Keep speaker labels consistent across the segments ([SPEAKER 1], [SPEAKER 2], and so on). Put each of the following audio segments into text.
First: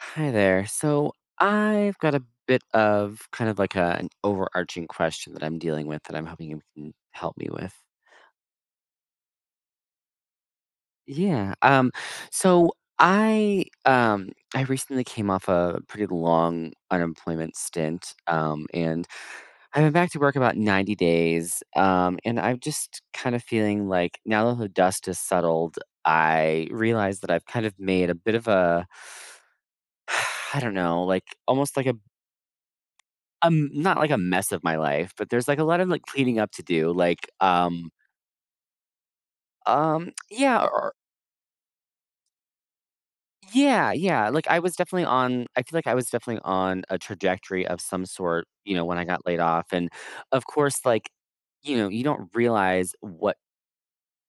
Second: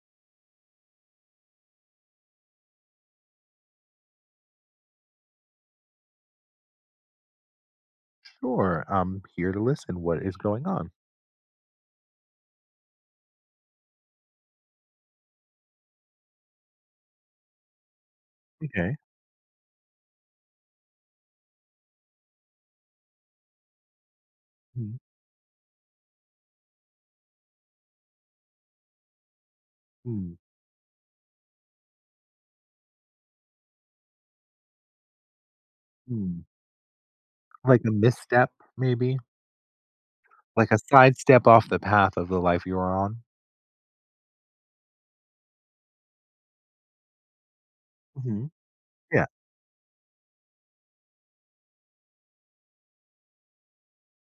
[SPEAKER 1] Hi there. So I've got a bit of kind of like an overarching question that I'm dealing with that I'm hoping you can help me with.
[SPEAKER 2] Sure, I'm here to listen. What is going on?
[SPEAKER 1] Yeah. So I recently came off a pretty long unemployment stint.
[SPEAKER 2] Okay.
[SPEAKER 1] And I've been back to work about 90 days. And I'm just kind of feeling like now that the
[SPEAKER 2] Mm,
[SPEAKER 1] dust has settled, I realize that I've kind of made a bit of a
[SPEAKER 2] mm,
[SPEAKER 1] I don't know, like almost like a not like a mess of my life, but there's like a lot of like cleaning
[SPEAKER 2] mm.
[SPEAKER 1] up to do. Like,
[SPEAKER 2] Like
[SPEAKER 1] um,
[SPEAKER 2] a misstep, maybe?
[SPEAKER 1] um, yeah,
[SPEAKER 2] Like a
[SPEAKER 1] or
[SPEAKER 2] sidestep off the path of the life you're on?
[SPEAKER 1] yeah, yeah. Like I was definitely on. I feel like I was definitely on a trajectory of some sort.
[SPEAKER 2] Mhm.
[SPEAKER 1] You know, when I got
[SPEAKER 2] Yeah,
[SPEAKER 1] laid off, and of course, like, you don't realize what.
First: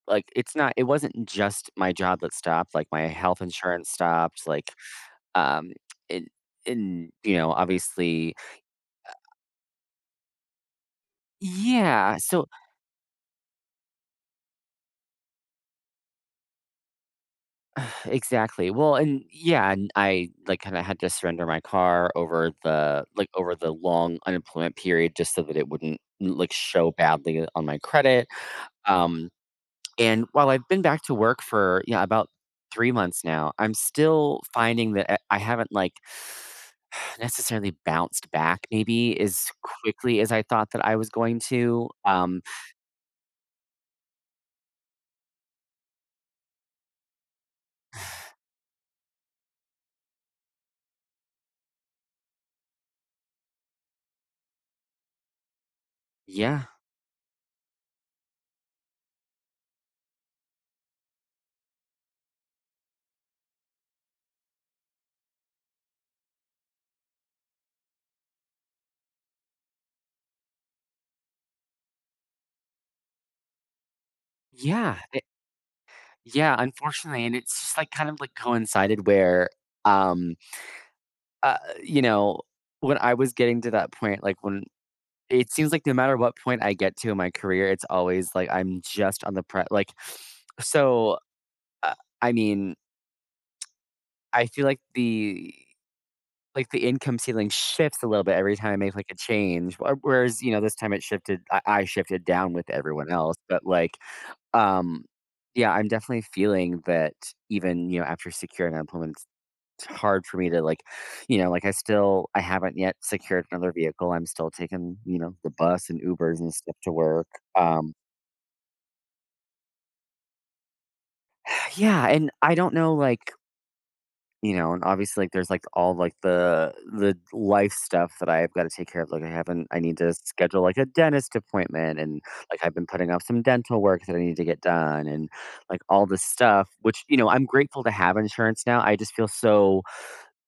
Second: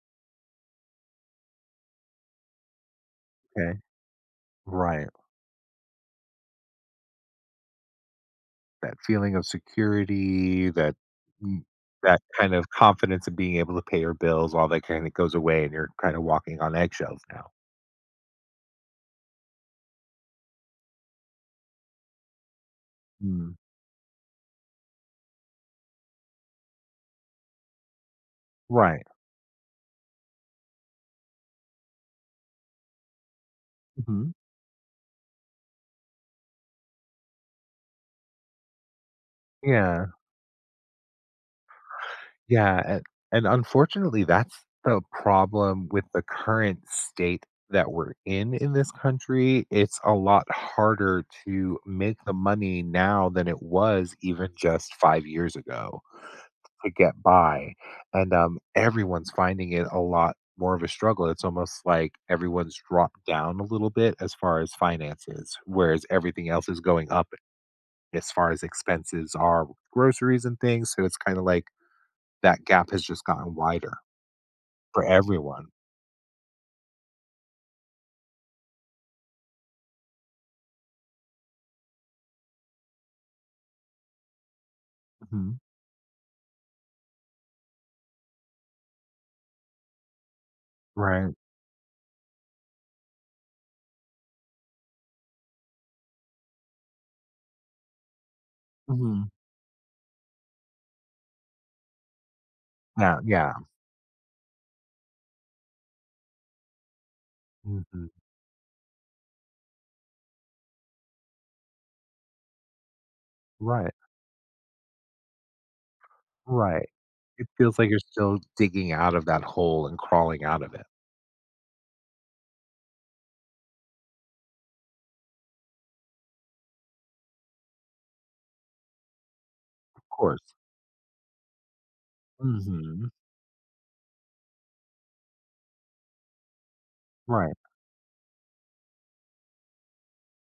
[SPEAKER 1] Like it's not. It wasn't just my job that stopped. Like my health
[SPEAKER 2] okay.
[SPEAKER 1] insurance stopped.
[SPEAKER 2] Right.
[SPEAKER 1] Um, and obviously,
[SPEAKER 2] That feeling of security, that mm,
[SPEAKER 1] yeah.
[SPEAKER 2] that
[SPEAKER 1] So
[SPEAKER 2] kind of confidence of being able to pay your bills, all that kind of goes away, and you're kind of walking on eggshells now.
[SPEAKER 1] exactly. Well, and yeah, and I like kind of had to surrender my car over the like over
[SPEAKER 2] Mm.
[SPEAKER 1] the long unemployment period just so that it wouldn't like show badly on my credit.
[SPEAKER 2] Right.
[SPEAKER 1] Um, and while I've been back to work for yeah about 3 months now, I'm
[SPEAKER 2] Mhm.
[SPEAKER 1] still finding that I haven't like necessarily bounced back maybe as
[SPEAKER 2] Yeah.
[SPEAKER 1] quickly as I thought that I was going to.
[SPEAKER 2] Yeah, and unfortunately, that's the problem with the current state that we're in this country. It's a lot harder to make the money now than it was even just 5 years ago
[SPEAKER 1] Yeah,
[SPEAKER 2] to get by, and, everyone's finding it a lot more of a struggle. It's almost like everyone's dropped down a little bit as far as finances, whereas everything else is going up as far as expenses are, groceries and things, so it's kinda like that gap has just gotten wider
[SPEAKER 1] yeah,
[SPEAKER 2] for
[SPEAKER 1] it-
[SPEAKER 2] everyone.
[SPEAKER 1] yeah. Unfortunately, and it's just like kind of like coincided where. Um, Uh, you know, when I was getting to that point, like, when it
[SPEAKER 2] Mhm.
[SPEAKER 1] seems like no matter what point I get to in my career, it's always like I'm just on the pre like, so,
[SPEAKER 2] Right.
[SPEAKER 1] uh, I mean, I feel like, the income ceiling shifts a little bit every time I make, like, a
[SPEAKER 2] Mhm.
[SPEAKER 1] change, wh whereas, you know, this time it shifted I shifted down with everyone
[SPEAKER 2] Yeah,
[SPEAKER 1] else,
[SPEAKER 2] yeah.
[SPEAKER 1] but, like, um, yeah, I'm definitely feeling that even, you know,
[SPEAKER 2] Mhm.
[SPEAKER 1] after securing unemployment hard for me to like, you know, like I still I haven't yet secured another
[SPEAKER 2] Right,
[SPEAKER 1] vehicle. I'm still taking, you know, the bus and Ubers and stuff
[SPEAKER 2] right.
[SPEAKER 1] to work.
[SPEAKER 2] It feels like
[SPEAKER 1] Um
[SPEAKER 2] you're still digging out of that hole and crawling out of it.
[SPEAKER 1] yeah, and I don't know like, you know, and obviously like there's like all like the life stuff that I've got to take care of. Like I haven't I need
[SPEAKER 2] Of
[SPEAKER 1] to
[SPEAKER 2] course.
[SPEAKER 1] schedule like a dentist appointment and like I've been
[SPEAKER 2] Mhm.
[SPEAKER 1] putting off some dental work that I need to get done and like all this stuff, which, you know, I'm
[SPEAKER 2] Right.
[SPEAKER 1] grateful to have insurance now. I just feel so.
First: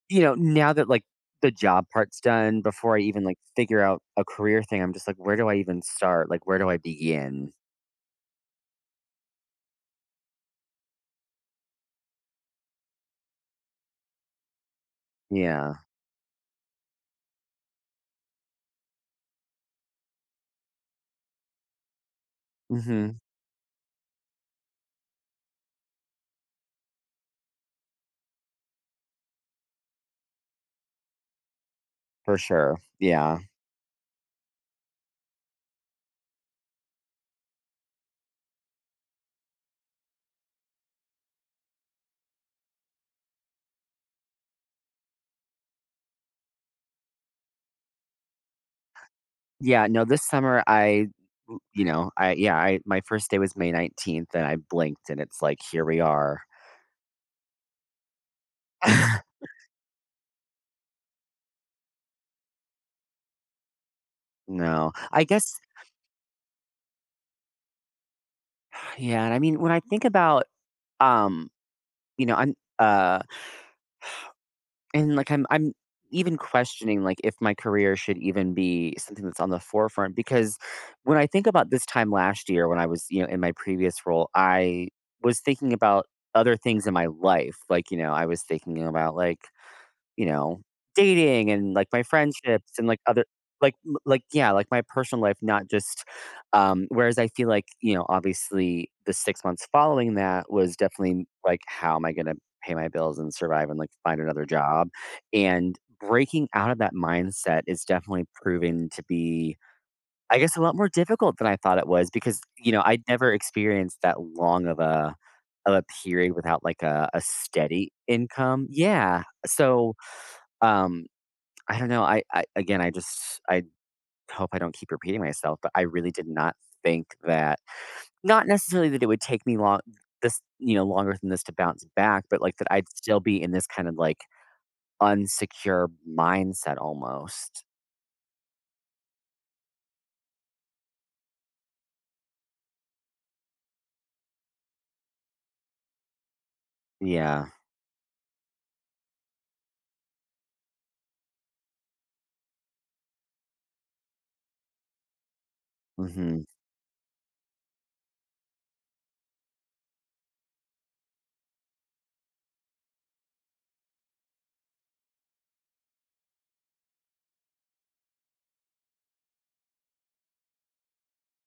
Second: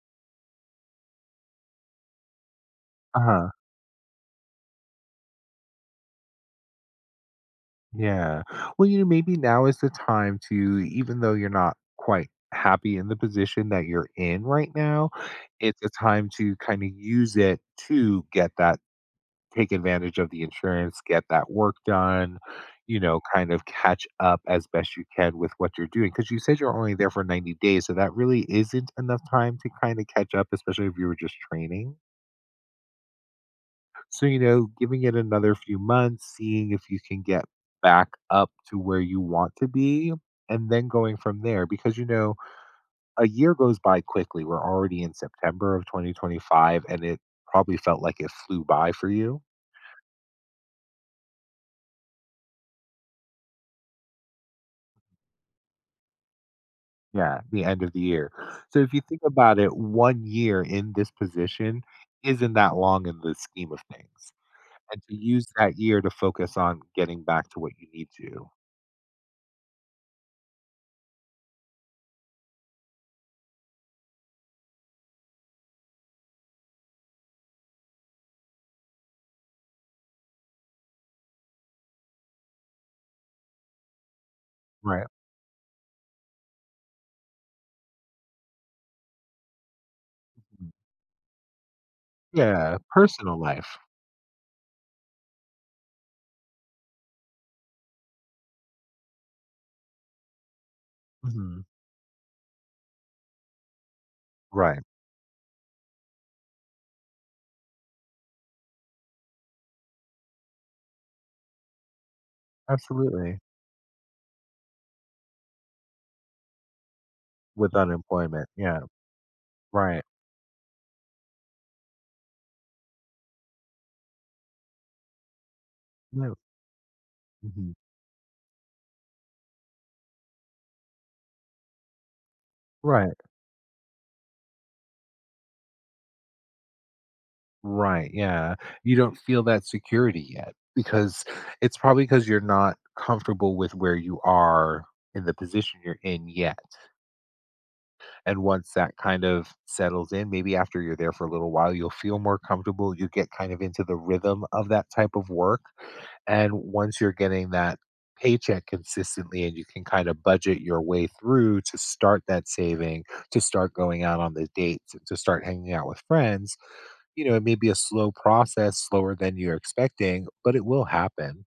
[SPEAKER 1] You know, now that, like, the job part's done, before I even, like,
[SPEAKER 2] Uh-huh.
[SPEAKER 1] figure out a career thing, I'm just like, "Where do I even start? Like, where do I begin?"
[SPEAKER 2] Yeah. Well, you know, maybe now is the time to, even though you're not quite happy in the position that you're in right now,
[SPEAKER 1] Yeah.
[SPEAKER 2] it's a time to kinda use it to get that, take advantage of the insurance, get that work done, you
[SPEAKER 1] Mhm.
[SPEAKER 2] know, kind of catch up as best you can with what you're doing. Because you said you're only there for 90 days. So that really isn't enough time to kind of catch up, especially if you were just training.
[SPEAKER 1] For sure. Yeah.
[SPEAKER 2] So, you know, giving it another few months, seeing if you can get back up to where you want to be. And then going from there, because, you know, a year goes by quickly. We're already in September of 2025, and it probably felt like it flew by for you.
[SPEAKER 1] Yeah, no, this summer, I w you know, I my first day was May 19th, and I blinked, and it's like, "Here we are."
[SPEAKER 2] Yeah, the end of the year. So if you think about it, 1 year in this position isn't that long in the scheme of things,
[SPEAKER 1] No.
[SPEAKER 2] and to
[SPEAKER 1] I guess
[SPEAKER 2] use that year to focus on getting back to what you need to.
[SPEAKER 1] yeah, and I mean, when I think about, um, you know, I'm even questioning, like, if my career should even be something that's on the forefront because when I think about this time last year when I was, you know, in my previous role, I
[SPEAKER 2] Right.
[SPEAKER 1] was thinking about other things in my life, like, you know, I was thinking about, like, you know,
[SPEAKER 2] Mhm.
[SPEAKER 1] dating and like my friendships
[SPEAKER 2] Yeah,
[SPEAKER 1] and like other
[SPEAKER 2] personal
[SPEAKER 1] like
[SPEAKER 2] life.
[SPEAKER 1] m- like yeah, like my personal life, not just, whereas I feel like, you know, obviously the 6 months following that was definitely
[SPEAKER 2] Mhm.
[SPEAKER 1] like how am I gonna pay my bills and survive and like find another
[SPEAKER 2] Right.
[SPEAKER 1] job? And breaking out of that mindset is definitely proven to be I guess a lot more difficult than I thought it was because, you know, I'd never
[SPEAKER 2] Absolutely.
[SPEAKER 1] experienced that long of a period without like a
[SPEAKER 2] With
[SPEAKER 1] steady
[SPEAKER 2] unemployment.
[SPEAKER 1] income.
[SPEAKER 2] Yeah.
[SPEAKER 1] Yeah. So
[SPEAKER 2] Right.
[SPEAKER 1] um, I don't know, I just I hope I don't keep repeating myself, but I really did
[SPEAKER 2] No.
[SPEAKER 1] not think that
[SPEAKER 2] Mhm.
[SPEAKER 1] not necessarily that it would take me long this, you know, longer than this to bounce back, but, like, that I'd
[SPEAKER 2] Right.
[SPEAKER 1] still be in this kind of, like, unsecure mindset almost.
[SPEAKER 2] Right. Yeah. You don't feel that security yet because it's probably because 'cause you're not comfortable with where you are in the position you're in yet.
[SPEAKER 1] Yeah.
[SPEAKER 2] And once that kind of settles in, maybe after you're there for a little while, you'll feel more comfortable. You get kind of into the rhythm of that type of work.
[SPEAKER 1] Mhm.
[SPEAKER 2] And once you're getting that paycheck consistently and you can kind of budget your way through to start that saving, to start going out on the dates, and to start hanging out with friends, you know, it may be a slow process, slower than you're expecting, but it will happen.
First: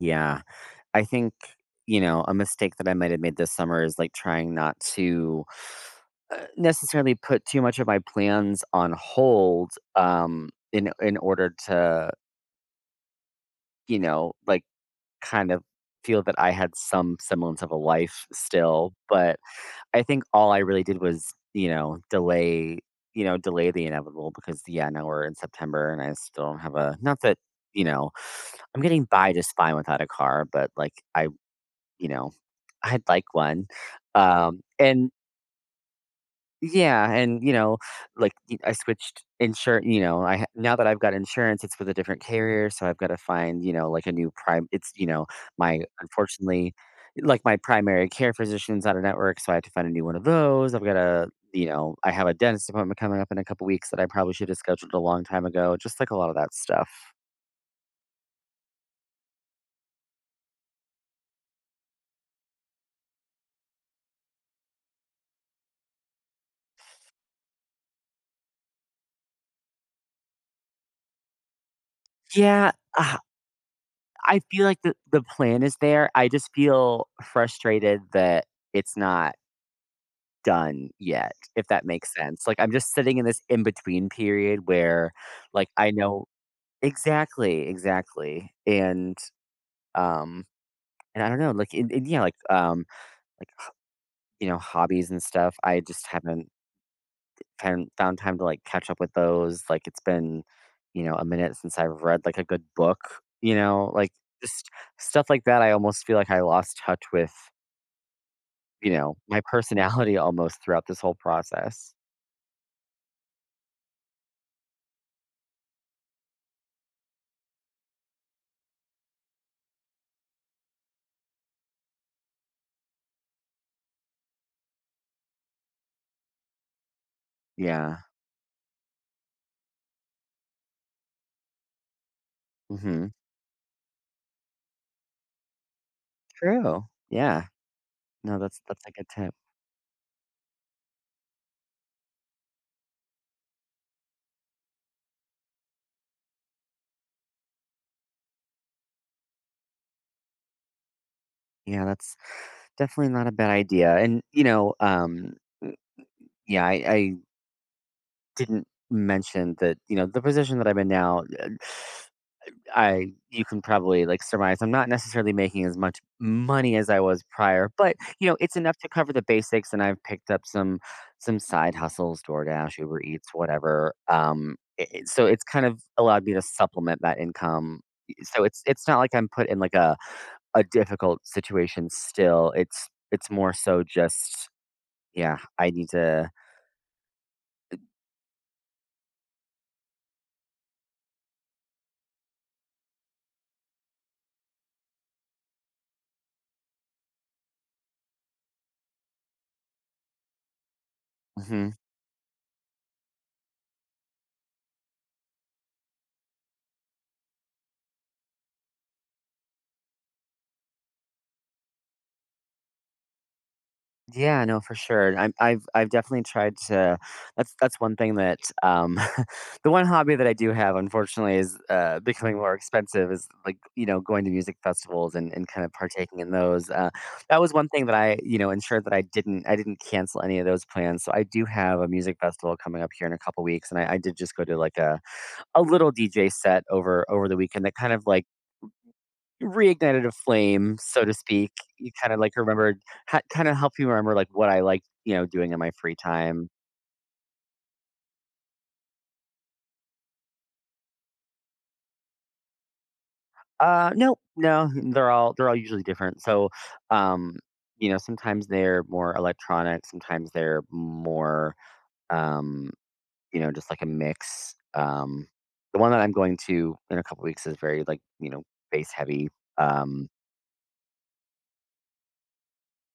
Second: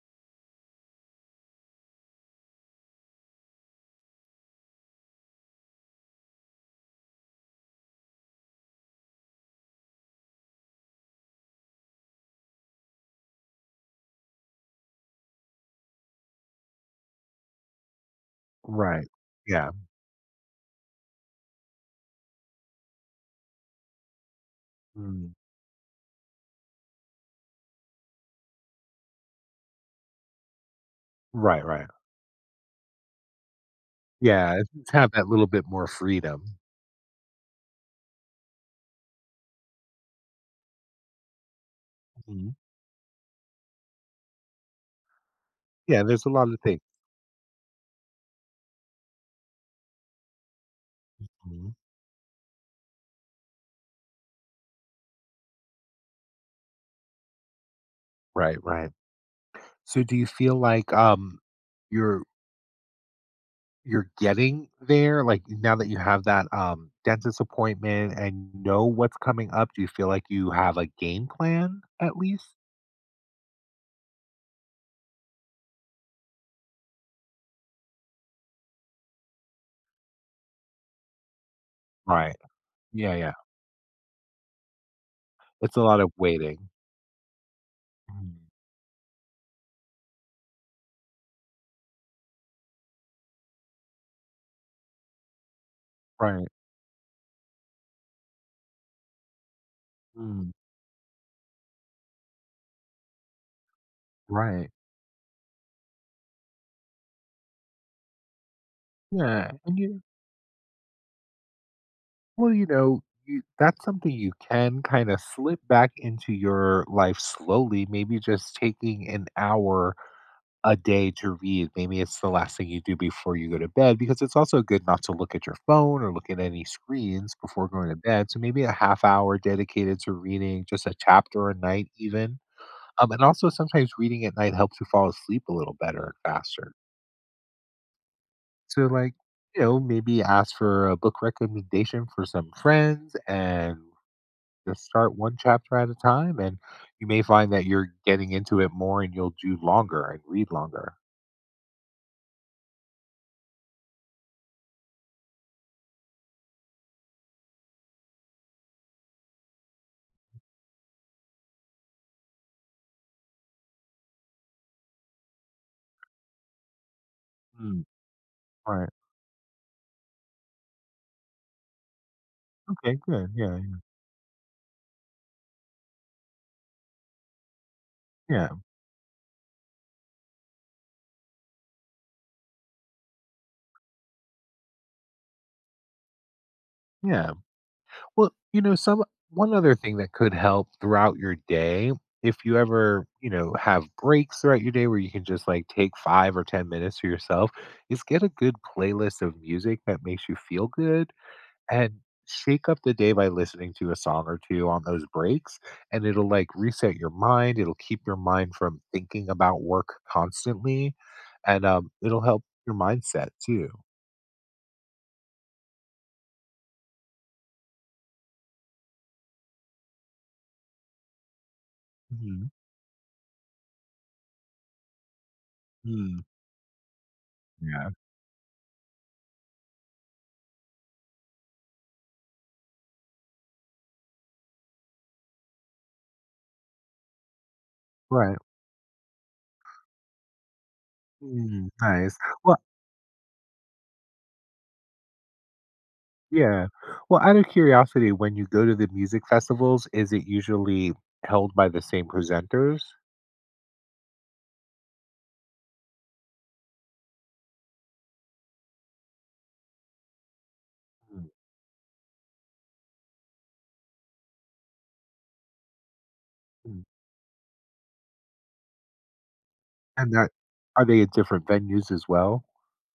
[SPEAKER 1] Yeah. I think, you know, a mistake that I might have made this summer is, like, trying not to, necessarily put too much of my plans on hold, in order to, you know, like, kind of feel that I had some semblance of a life still,
[SPEAKER 2] Right.
[SPEAKER 1] but
[SPEAKER 2] Yeah.
[SPEAKER 1] I think all I really did was, you know, delay the inevitable because yeah, now we're
[SPEAKER 2] Mm.
[SPEAKER 1] in September and I still don't have a. Not that, you know, I'm getting by just fine without a car, but like I,
[SPEAKER 2] Right, right.
[SPEAKER 1] you know, I'd like one.
[SPEAKER 2] Yeah. Have
[SPEAKER 1] And
[SPEAKER 2] that little bit more freedom.
[SPEAKER 1] yeah, and you know, like I switched insurance. You know, now that I've got insurance, it's with a different
[SPEAKER 2] Mm-hmm.
[SPEAKER 1] carrier, so I've got to find you know like a new prime. It's you know my
[SPEAKER 2] Yeah, there's a lot of
[SPEAKER 1] unfortunately,
[SPEAKER 2] things.
[SPEAKER 1] like my primary care physician's out of network, so I have to find a new one of those. I've got to you
[SPEAKER 2] Mhm.
[SPEAKER 1] know I have a dentist appointment coming up in a couple weeks that I probably should have scheduled a long time ago. Just like a lot of that stuff.
[SPEAKER 2] Right, right. So do you feel like, you're you're getting there? Like, now that you have that, dentist appointment and you know what's coming up, do you feel like you have a game plan at least?
[SPEAKER 1] Yeah, ah, I feel like the plan is there. I just feel frustrated that it's not done yet, if that makes
[SPEAKER 2] Right.
[SPEAKER 1] sense. Like, I'm just
[SPEAKER 2] Yeah,
[SPEAKER 1] sitting in
[SPEAKER 2] yeah.
[SPEAKER 1] this in between period where, like,
[SPEAKER 2] It's a
[SPEAKER 1] I
[SPEAKER 2] lot of
[SPEAKER 1] know
[SPEAKER 2] waiting.
[SPEAKER 1] exactly,
[SPEAKER 2] Mhm.
[SPEAKER 1] exactly, um, and I don't know, like, and yeah, like you know, hobbies and stuff. I just
[SPEAKER 2] Right.
[SPEAKER 1] haven't found time to like catch up with those. Like, it's been,
[SPEAKER 2] Mm,
[SPEAKER 1] you know, a minute since I've read like a good book. You know, like
[SPEAKER 2] right.
[SPEAKER 1] just stuff like that. I almost feel like I lost touch with you know my
[SPEAKER 2] Yeah, and
[SPEAKER 1] personality almost throughout this whole process.
[SPEAKER 2] you know, you that's something you can kinda slip back into your life slowly, maybe just taking an hour a day to read. Maybe it's the last thing you do before you go to bed, because it's also good not to look at your phone or look at any screens before going to
[SPEAKER 1] Yeah.
[SPEAKER 2] bed. So maybe a half hour dedicated to reading just a chapter a night, even.
[SPEAKER 1] hmm
[SPEAKER 2] And also sometimes reading at night helps you fall asleep a little better and faster.
[SPEAKER 1] True. Yeah. No, that's
[SPEAKER 2] So
[SPEAKER 1] a good
[SPEAKER 2] like,
[SPEAKER 1] tip.
[SPEAKER 2] you know, maybe ask for a book recommendation for some friends and just start one chapter at a time, and you may find that you're getting into it more and you'll do longer and read longer.
[SPEAKER 1] Yeah, that's definitely not a bad idea. And you know, yeah, I didn't mention that. You know, the position that I'm in now, I you can probably like surmise I'm not necessarily making as much money as I was prior,
[SPEAKER 2] Mm,
[SPEAKER 1] but you know, it's enough to
[SPEAKER 2] right.
[SPEAKER 1] cover the basics. And I've picked up some side hustles, DoorDash,
[SPEAKER 2] Okay,
[SPEAKER 1] Uber Eats,
[SPEAKER 2] good, yeah,
[SPEAKER 1] whatever. So it's kind of allowed me to supplement that income. So
[SPEAKER 2] yeah,
[SPEAKER 1] it's not like I'm put in like a difficult situation still. It's more so just yeah, I need to.
[SPEAKER 2] yeah. Well, you know, some one other thing that could help throughout your day, if you ever, you know, have breaks throughout your day where you can just like take 5 or 10 minutes for yourself, is get a good playlist of music that makes you feel good,
[SPEAKER 1] Mhm.
[SPEAKER 2] and shake up the day by listening to a song or 2 on those breaks, and it'll like reset your mind, it'll keep your mind from thinking about work constantly, and, it'll help your mindset too.
[SPEAKER 1] Yeah, no, for sure. I've definitely tried to. That's one thing that the one hobby that I do have, unfortunately, is becoming
[SPEAKER 2] Mhm,
[SPEAKER 1] more expensive. Is like you know going to music festivals and kind of partaking
[SPEAKER 2] mm,
[SPEAKER 1] in those. That was one thing
[SPEAKER 2] yeah,
[SPEAKER 1] that I you know ensured that I didn't cancel any of those plans. So I do have a music festival coming up here in a couple weeks, and I did just go to like a little DJ set over the weekend that kind of like
[SPEAKER 2] right.
[SPEAKER 1] reignited a flame, so to speak.
[SPEAKER 2] Mm,
[SPEAKER 1] You kind
[SPEAKER 2] nice.
[SPEAKER 1] of like
[SPEAKER 2] Well,
[SPEAKER 1] remembered, kind of helped you remember like what I like, you know, doing in my free time.
[SPEAKER 2] yeah. Well, out of curiosity, when you go to the music festivals, is it usually held by the same presenters?
[SPEAKER 1] No, they're all usually different. So, um, you know, sometimes they're more electronic, sometimes they're
[SPEAKER 2] Mm,
[SPEAKER 1] more, um, you know, just like a mix. The one that I'm going to
[SPEAKER 2] mm.
[SPEAKER 1] in a couple weeks is very like you know bass heavy. Um,
[SPEAKER 2] And that are they at different venues as well?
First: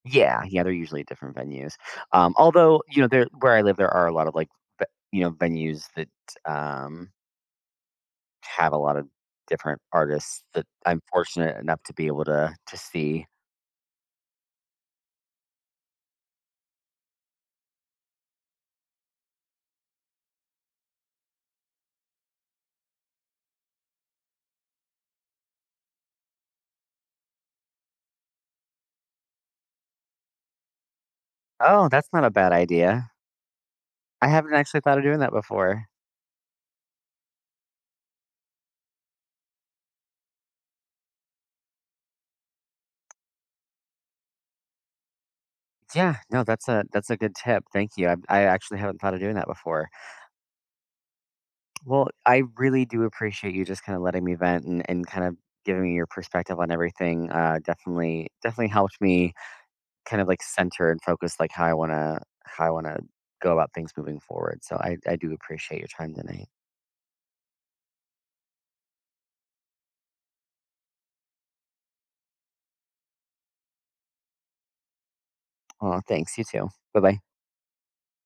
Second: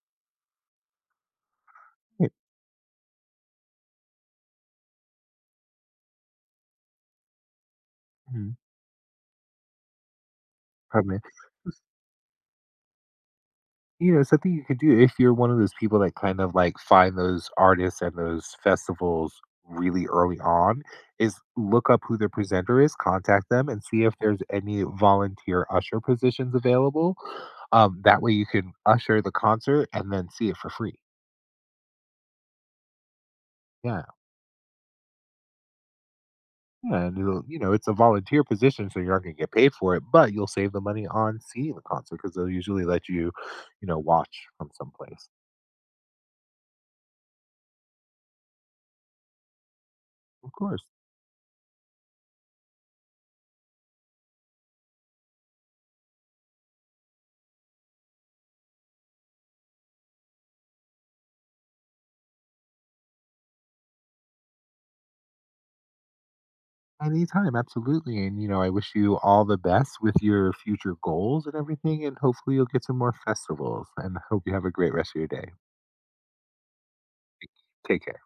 [SPEAKER 1] Yeah, yeah, they're usually at different venues.
[SPEAKER 2] Yeah.
[SPEAKER 1] Although, you know, there where I live, there are a lot of like, ve- you know, venues that um,
[SPEAKER 2] Mhm.
[SPEAKER 1] have a lot of different artists that I'm
[SPEAKER 2] Pardon me.
[SPEAKER 1] fortunate enough to be able to see.
[SPEAKER 2] You know, something you could do, if you're one of those people that kind of like find those artists and those festivals really early on, is look up who their presenter is, contact them, and see if there's any volunteer usher positions available. That way you can usher the concert and then see it for free.
[SPEAKER 1] Oh, that's not a bad idea.
[SPEAKER 2] Yeah,
[SPEAKER 1] I haven't actually thought of doing that before.
[SPEAKER 2] yeah, and it'll, you know, it's a volunteer position, so you're not going to get paid for it, but you'll save the money on seeing the concert because they'll usually let you, you know, watch from someplace.
[SPEAKER 1] Yeah, no, that's a good tip. Thank you. I actually haven't thought of doing that before.
[SPEAKER 2] Of course.
[SPEAKER 1] Well, I really do appreciate you just kind of letting me vent and kind of giving me your perspective on everything. Definitely, definitely helped me kind of, like, center and focus, like, how I wanna go about things moving forward, so I do appreciate your time tonight.
[SPEAKER 2] Anytime, absolutely. And, you know, I wish you all the best with your future goals and everything. And hopefully, you'll get some more festivals. And I hope you have a great rest of your day.
[SPEAKER 1] Oh, thanks, you too. Bye-bye.
[SPEAKER 2] Take care.